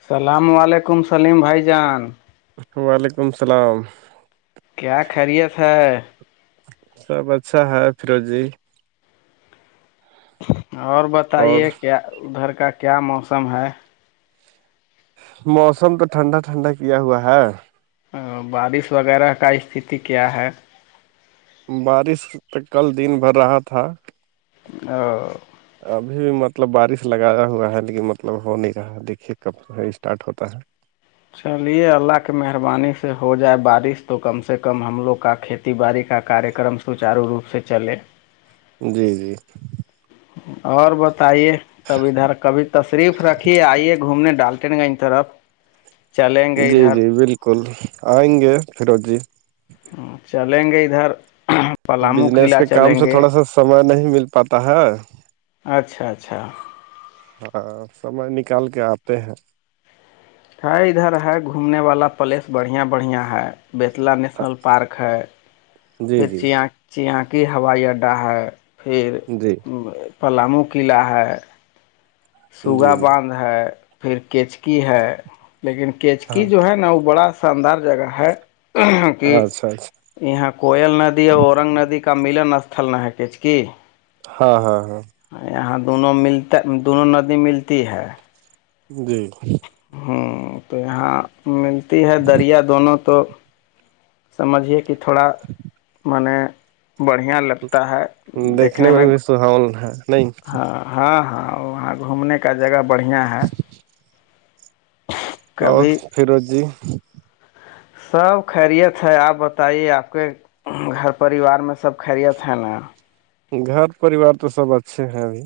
السلام علیکم سلیم بھائی جان وعلیکم السلام کیا خیریت ہے سب اچھا ہے فرج ہی اور اور بتائیے کیا ادھر کا کیا موسم ہے موسم تو ٹھنڈا ٹھنڈا کیا ہوا ہے بارش وغیرہ کا استی کیا ہے بارش تو کل دن بھر رہا تھا ا ابھی بھی مطلب بارش لگایا ہوا ہے لیکن مطلب ہو نہیں رہا دیکھیے کب اسٹارٹ ہوتا ہے چلیے اللہ کی مہربانی سے ہو جائے بارش تو کم سے کم ہم لوگ کا کھیت کھیتی باڑی کا کارکرم سچارو روپ سے چلے جی جی اور بتائیے کب ادھر کبھی تشریف رکھیے آئیے گھومنے ڈال پٹ گائ ان تر آپ [unintelligible] جی جی بالکل آئیں گے فیرو جی ہ چلیں گے ادھر پلامو بجنس قلعہ کے کام چلیں سے گے تھوڑا سا سمے نہیں مل پاتا ہے اچھا اچھا ہاں سمے نکال کے آتے ہیں [unintelligible] ہے ادھر ہے گھومنے والا پلیس بڑھیا بڑھیا ہے بیتلا نیشنل پارک ہے جی پھر جی چیاں [unintelligible] چیا کیی ہوائی اڈہ ہے پھر جی پلامو قلعہ ہے جی سوگا جی باندھ ہے پھر کیچکی ہے لیکن ہاں کیچکی جو ہے نا وہ بڑا شاندار جگہ ہے کہ اچھا اچھا یہاں کوئل ندی ہے اورنگ ندی کا کا ملن استھل نہحیکچ کی [unintelligible] ہاں ہاں ہاں یہاں دونوں ملتے دونوں ندی ملتی ہے جی [inaudible] ہوں تو یہاں ملتی ہے دریا دونوں تو سمجھیے کہ تھوڑا مان بڑھیا لگتا ہے دیکھنے میں بھی سہاون ہے نہیں ہاں ہاں ہاں وہاں گھومنے کا جگہ بڑھیا ہے اور کبھی فیرو جی [unintelligible] سب خیریت ہے آپ بتائیے آپ کے گھر پریوار میں سب خیریت ہے نا گھر پریوار تو سب اچھے ہیں ابھی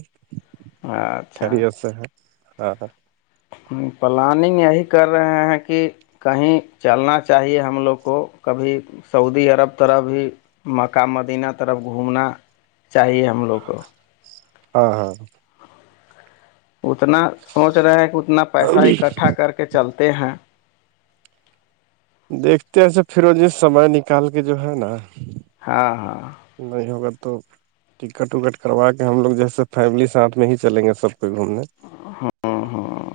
اچھا خری سے ہے ہاں ہاں [inaudible] ہ پلاننگ یہی کر رہے ہیں کہ کہیں چلنا چاہیے ہم لوگ کو کبھی سعودی عرب طرح بھی مکہ مدینہ طرف گھومنا چاہیے ہم لوگ کو ہاں ہاں اتنا سوچ رہے ہیں کہ اتنا پیسہ اکٹھا کر کے چلتے ہیں دیکھتے ہیں سے پھرو یہ سمے نکال کے جو ہے نا ہاں ہاں [unintelligible] نہیں ہوگا تو [unintelligible] ٹکٹ وکٹ کروا کے ہم لوگ جیسے فیملی ساتھ میں ہی چلیں گے سب کو گھومنے ہاں ہاں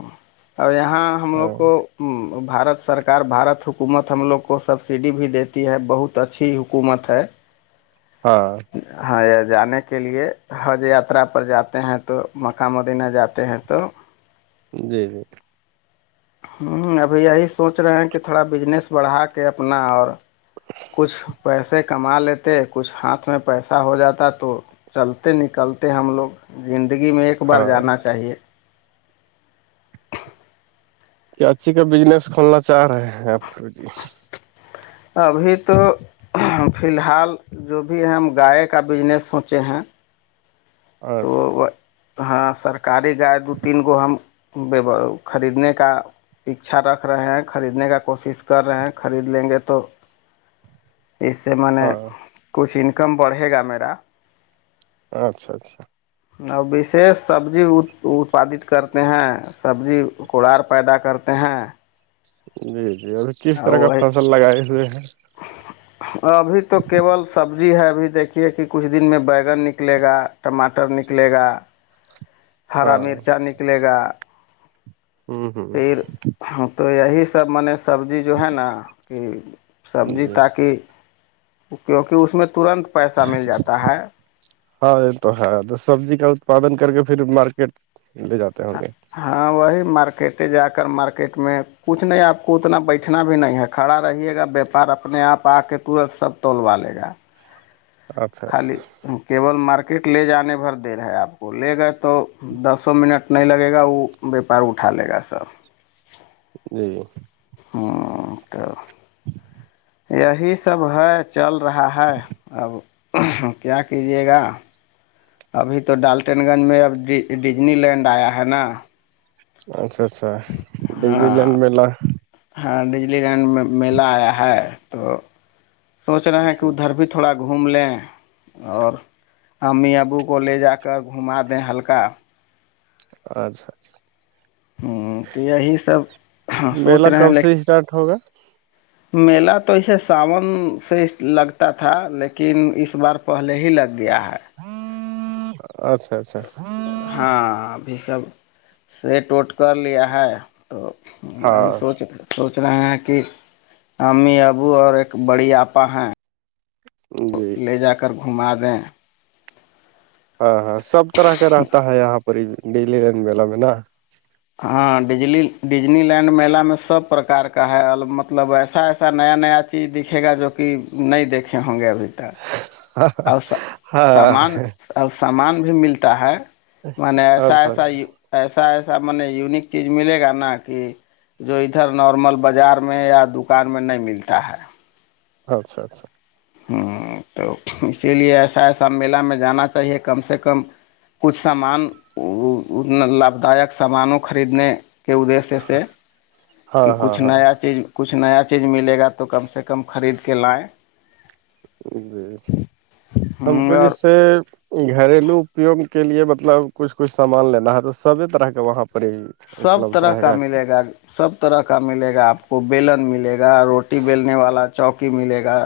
اب یہاں ہم ہاں لوگ کو بھارت سرکار بھارت حکومت ہم لوگ کو سبسڈی بھی دیتی ہے بہت اچھی حکومت ہے ہاں [inaudible] ہاں جانے کے لیے حج یاترا پر جاتے ہیں تو مکہ مدینہ جاتے ہیں تو جی جی [unintelligible] ہوں ابھی یہی سوچ رہے ہیں کہ تھوڑا بجنس بڑھا کے اپنا اور کچھ پیسے کما لیتے کچھ ہاتھ میں پیسا ہو جاتا تو چلتے نکلتے ہم لوگ زندگی میں ایک بار ہاں جانا چاہیے کیاچی کا بزنس کھولنا چاہ رہے ہیں آپ جی ابھی تو فی الحال جو بھی ہم گائے کا بزنس سوچے ہیں ہاں سر [unintelligible] تو ہاں سرکاری گائے دو تین گو ہم خریدنے کا اچھا رکھ رہے ہیں خریدنے کا کوشش کر رہے ہیں خرید لیں گے تو اس سے میں نے ہاں کچھ انکم بڑھے گا میرا اچھا اچھا ا وشیش سبزی اتپادت کرتے ہیں سبزی کوڑار پیدا کرتے ہیں جی جی اور کس طرح کا فصل لگائے ہوئے ہیں ابھی تو کیول سبزی جی ہے ابھی دیکھیے کہ کچھ دن میں بیگن نکلے گا ٹماٹر نکلے گا ہرا ہاں مرچا نکلے گا ہ ہ پھر ہ تو یہی سب مان سبزی جو ہے نا کہ سبزی جی تاکہ کیونکہ اس میں ترنت پیسہ مل جاتا ہے ہاں یہ تو ہے تو سبزی کا اتپادن کر کے پھر مارکیٹ لے جاتے ہوں گے ہاں وہی مارکیٹ جا کر مارکیٹ میں کچھ نہیں آپ کو اتنا بیٹھنا بھی نہیں ہے کھڑا رہیے گا بییاپار اپنے آپ آ کے تورت سب تولوا لے گا اچھا خالی اچھا کیبول مارکیٹ لے جانے بھر دیر رہ ہے آپ وہ لے گا تو دسوں منٹ نہیں لگے گا وہ وپار اٹھا لے گا سب جی جی ہوں تو [inaudible] یہی سب ہے چل رہا ہے اب کیا کیجیے گا ابھی تو ڈالٹین گنج میں اب ڈزنی لینڈ آیا ہے نا اچھا اچھا دیلی لینڈ ہاں میلا ہاں ڈجلی لینڈ میں میلہ آیا ہے تو سوچ رہے ہیں کہ جی ا دھرپت تھوڑا گھوم لیں اور امی ابو کو لے جا کر گھما دیں ہلکا اچھا اچھا ہ تو یہی سب سوچ میلہ رہے ہیں کب سے اسٹارٹ ہوگا لیکن میلا تو اسسے ساون سے لگتا تھا لیکن اس بار پہلے ہی لگ گیا ہے اچھا اچھا ہاں ابھی سب سےیٹ ووٹ کر لیا ہے تو وہی ہاں سوچ رہ سوچ رہے ہیں کہ امی ابو اور ایک بڑی آپا ہیں تو جی لے جا کر گھما دیں ہاں ہاں سب طرح کا رہتا ہے یہاں پر ڈیلی رن میلا میں نا ہاں ڈج ڈجنی لینڈ میلا میں سب پرکار کا ہے مطلب ایسا ایسا نیا نیا چیز دکھے گا جو کہ نہیں دیکھے ہوں گے ابھی تک ہاں اور ہاں سامان اور سامان بھی ملتا ہے م نے ایسا اچھا اچھا ایسا ایسا ایسا م یونک چیز ملے گا نا کہ جو ادھر نارمل بازار میں یا دکان میں نہیں ملتا ہے اچھا اچھا ہوں تو اسی لیے ایسا ایسا میلہ میں جانا چاہیے کم سے کم کچھ سامان لابھداک سامانوں خریدنے کے ادشیہ سے سے ہاں کہ ہاں کچھ ہاں نیا چیز کچھ نیا چیز ملے گا تو کم سے کم خرید کے لائیں جی ہم کو اور جیس سے گھریلو اپیوگ کے لیے مطلب کچھ کچھ سامان لینا ہے تو سبھی طرح کا وہاں پر ہی سب اپلبدھ طرح رہے کا ملے گا سب طرح کا ملے گا آپ کو بیلن ملے گا روٹی بیلنے والا چوکی ملے گا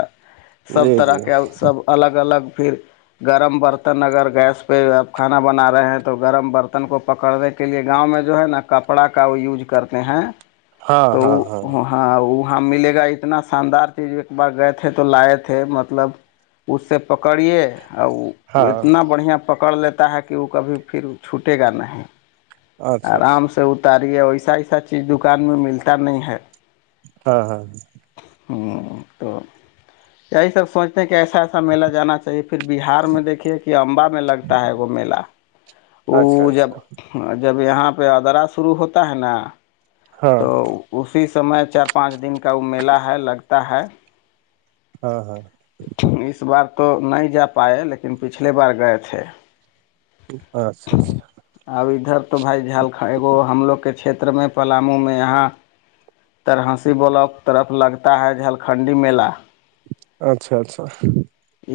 جی سب طرح جی کے سب الگ الگ پھر گرم برتن اگر گیس پہ آپ کھانا بنا رہے ہیں تو گرم برتن کو پکڑنے کے لیے گاؤں میں جو ہے نا کپڑا کا وہ یوز کرتے ہیں ہاں تو ہاں ہاں ہاں وہاں ملے گا اتنا شاندار چیز ایک بار گئے تھے تو لائے تھے مطلب اس سے پکڑیے اور ہاں اتنا بڑھیا پکڑ لیتا ہے کہ وہ کبھی پھر چھوٹے گا نہیں اچھا آرام اچھا سے اتاری ہے ایسا ایسا چیز دکان میں ملتا نہیں ہے ہاں ہاں ہاں ہ تو یہی سب سوچتے ہیں کہ ایسا اچھا میلہ جانا چاہیے پھر بہار میں دیکھیے کہ امبا میں لگتا ہے وہ میلا اچھا اچھا جب یہاں پہ ادرا شروع ہوتا ہے نا ہاں تو اسی سمے چار پانچ دن کا وہ میلہ ہے لگتا ہے ہاں ہاں اس بار تو نہیں جا پائے لیکن پچھلے بار گئے تھے اچھا اچھا اب ادھر تو بھائی جھلن ایگ ہم لوگ کے چھیر میں پلامو میں یہاں ترہنسی بلاک طرف لگتا ہے جھلکھنڈی میلہ اچھا اچھا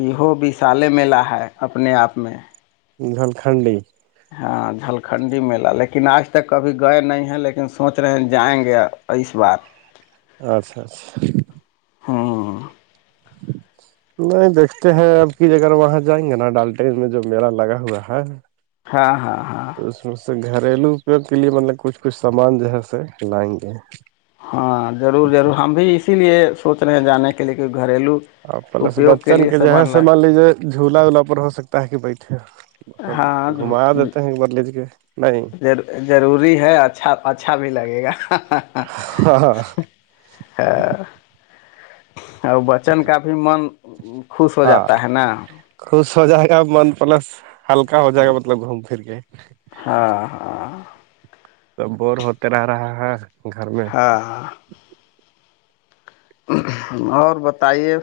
یہ وشالے میلہ ہے اپنے آپ میں جھلکھنڈی ہاں جھلکھنڈی میلہ لیکن آج تک کبھی گئے نہیں ہیں لیکن سوچ رہے ہیں جائیں گے اس بار [inaudible] اچھا اچھا ہاں نہیں دیکھتے ہیں اب کی جگر وہاں جائیں گے نا ڈالٹین میں جو میلہ لگا ہوا ہے ہاں ہاں ہاں تو اس میں سے گھریلو اپیوگ کے لیے مطلب کچھ کچھ سامان جو ہے س لائیں گے ہاں ضرور ضرور ہم بھی اسی لیے سوچ رہے ہیں جانے کی لیے کہئی گریلو اور پلس اپیوگ کی بچن لیے کے جو ہے سامان سے لا مان لیجیے جھولا وولا پر ہو سکتا ہے کہ بیٹھے ب ہاں گھما دیتے ہیں ایک بدلیج کے نہیں ضروری ہے اچھا اچھا بھی لگے گا ہاں ہاں [unintelligible] اور بچن کا بھی من خوش ہو ہاں جاتا ہے نا خوش ہو جائے گا من پلس ہلکا ہو جائے گا مطلب گھوم پھر کے ہاں ہاں تو بور ہوتے رہ رہا ہے گھر میں ہاں اور بتائیے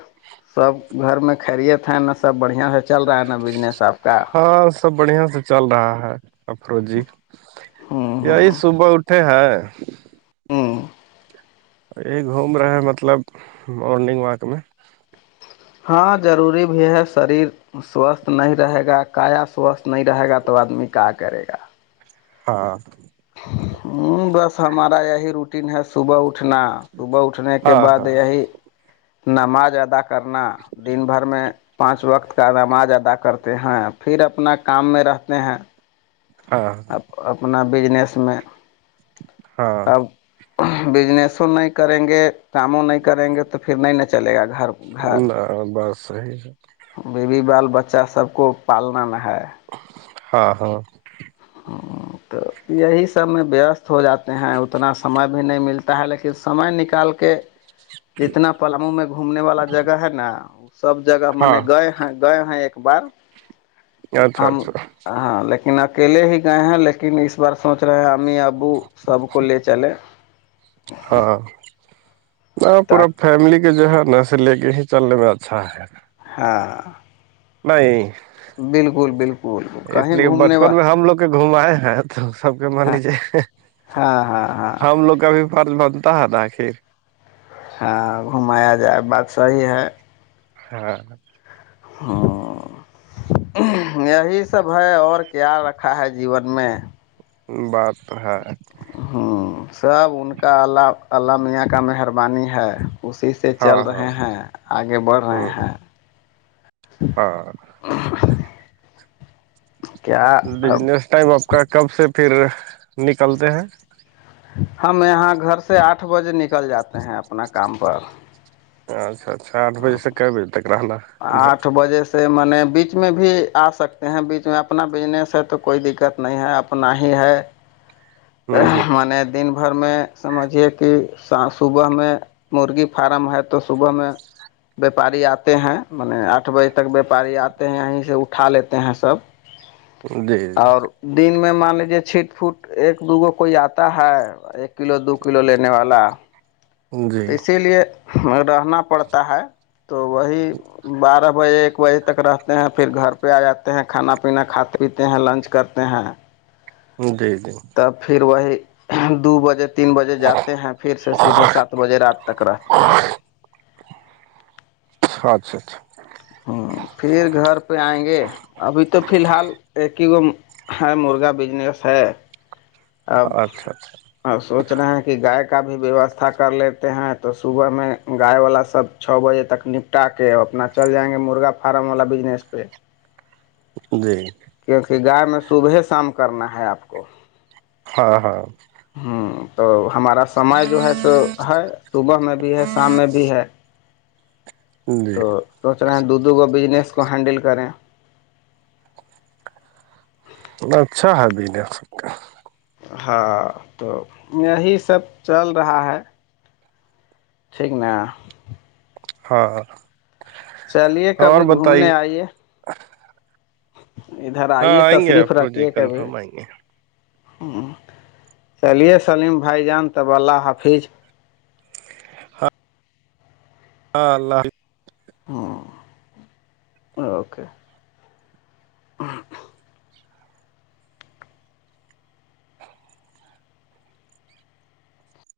سب گھر میں کریے تھن نا سب بڑھیا رہ چل رہا ہے نا بزنس آپ کا ہاں سب بڑھیا سے چل رہا ہے افرو جی ہوں یہی ہوں صبح اٹھے ہے ہوں یہ گھوم رہے مطلب مورننگ واک میں ہاں ضروری بھی ہے شریر سوستھ نہیں رہے گا کاایا سوستھ نہیں رہے گا تو آدمی کہ کرے گا ہاں ہوں بس ہمارا یہی روٹی ہے صبح اٹھنا صبح اٹھنے کے ہاں بعد ہاں یہی نماز ادا کر کرنا دن بھر میں پانچ وقت کا نماز ادا کرتے ہیں پھر اپنا کام میں رہتے ہیں ہاں اپنا بجنس میں ہاں ہاں اب بجنسوں نہیں کریں گے کاموں نہیں کریں گے تو پھر نہیں ن چلے گا گھر گھر اوراں بات صحیح ہے بیوی بال بچہ سب کو پالنا نہ ہے ہاں ہاں ہاں تو یہی سب میں وست ہو جاتے ہیں اتنا سمے بھی نہیں ملتا ہے لیکن سمے نکال کے جتنا پلامو میں گھومنے والا جگہ ہے نا وہ سب جگہ م ہاں نے گئے گئے ہیں ایک بار اچھا ہم اچھا ہاں لیکن اک اکیلے ہی گئے ہیں لیکن اس بار سوچ رہے ہے امی ابو سب کو لے چلے ہاں ہاں [unintelligible] ن پورا تاک فیملی کے جو ہے نا سے لے کے ہی چلنے میں اچھا ہے [unintelligible] ہاں [unintelligible] نہیں [unintelligible] بالکل بالکل کہیں گھومنے با [unintelligible] گ تو س ہاں ہاں ہاں ہاں ہم لوگ [unintelligible] کابھی فرض بنتا ہے ن آخر [unintelligible] ہاں گھمایا جائے بات صحیح ہے [unintelligible] ہاں [unintelligible] ہاں [unintelligible] یہی سب ہے اور خیال رکھا ہے جیون میں [unintelligible] بات ہےاںا [unintelligible] ہوں سب ان کا اللہ اللہ میاں کا مہربانی ہے اسی [unintelligible] سے ہاں چل ہاں رہے ہیں آگے بڑھ رہے ہ ہیں [unintelligible] ہاں [unintelligible] [unintelligible] کیا اب بجنس ٹائم آپ کا کب سے پھر نکلتے ہیں [unintelligible] ہم یہاں گھر سے آٹھ بجے نکل جاتے ہیں اپنا کام پر [unintelligible] اچھا اچھا آٹھ بجے سے ک بجے تک رہنا [unintelligible] آھ [unintelligible] وجہ سے میں نے بیچ میں بھی آ سکتے ہیں بیچ میں اپنا بزنس ہے تو کوئی دقت نہیں ہے [unintelligible] نہ ہی ہے ہوں ہوں م نے دن بھر میں سمجھیے کہ صبح میں مرغی فارم ہے تو صبح میں ویاپاری آتے ہیں م آٹھ بجے تک ویاپاری آتے ہیں یہیں سے اٹھا لیتے ہیں سب جی اور دن میں مان لیجے چٹ پوٹ ایک [unintelligible] ایک دوگو کوئی آتا ہے ایک کلو دو کلو لینے والا جی تو اسی لیے رہنا پڑتا ہے تو وہی بارہ بجے بجے تک رہتے ہیں پھر گھر پہ آ جاتے ہیں کھانا پینا کھاتے پیتے ہیں لنچ کرتے ہیں جی جی پھر وہ دو بجے تین بجے جاتے ہیں پھر سے سیدھے سات بجے رات تک رہتے ہیں چ اچھا اچھا [unintelligible] ہ پھر گھر پہ آئیں گے ابھی تو فی الحال ایک ہی گ [unintelligible] ہاںر مرغا بزنس ہے اب اچھا اچھا اور سوچ رہے ہیں کہ گائے کا بھی ویوستھا کر لیتے ہیں تو صبح میں گائے والا سب چھ بجے تک نپٹا کے اپنا چل جائیں گے مرغا فارم والا بزنس پہ جی [unintelligible] کیونکہ گائے میں صبح شام کرنا ہے آپ کو ہاں ہاں ہوں تو ہمارا سمے جو ہے سو ہے [unintelligible] صبح میں بھی ہے شام میں بھی ہے جی تو سوچ رہے ہیں دوگو بزنس کو ہینڈل کریں اچھا ہے بجنیک کا ہاں تو یہی سب چل رہا ہے ٹھیک ن [unintelligible] ہاں [inaudible] چلیے اور کبھی گھومنے بتائیے آئیے ادھر ہاں آئیے آئیں گے تشریف آپ رکھیے پروجیکٹ کبھی کنفرم آئیں گے ہوں چلیے سلیم بھائی جان تب اللہ حافظ ہاں [inaudible] ہاں اللہ ح [unintelligible] ہاں اوکے [unintelligible] ہ [inaudible]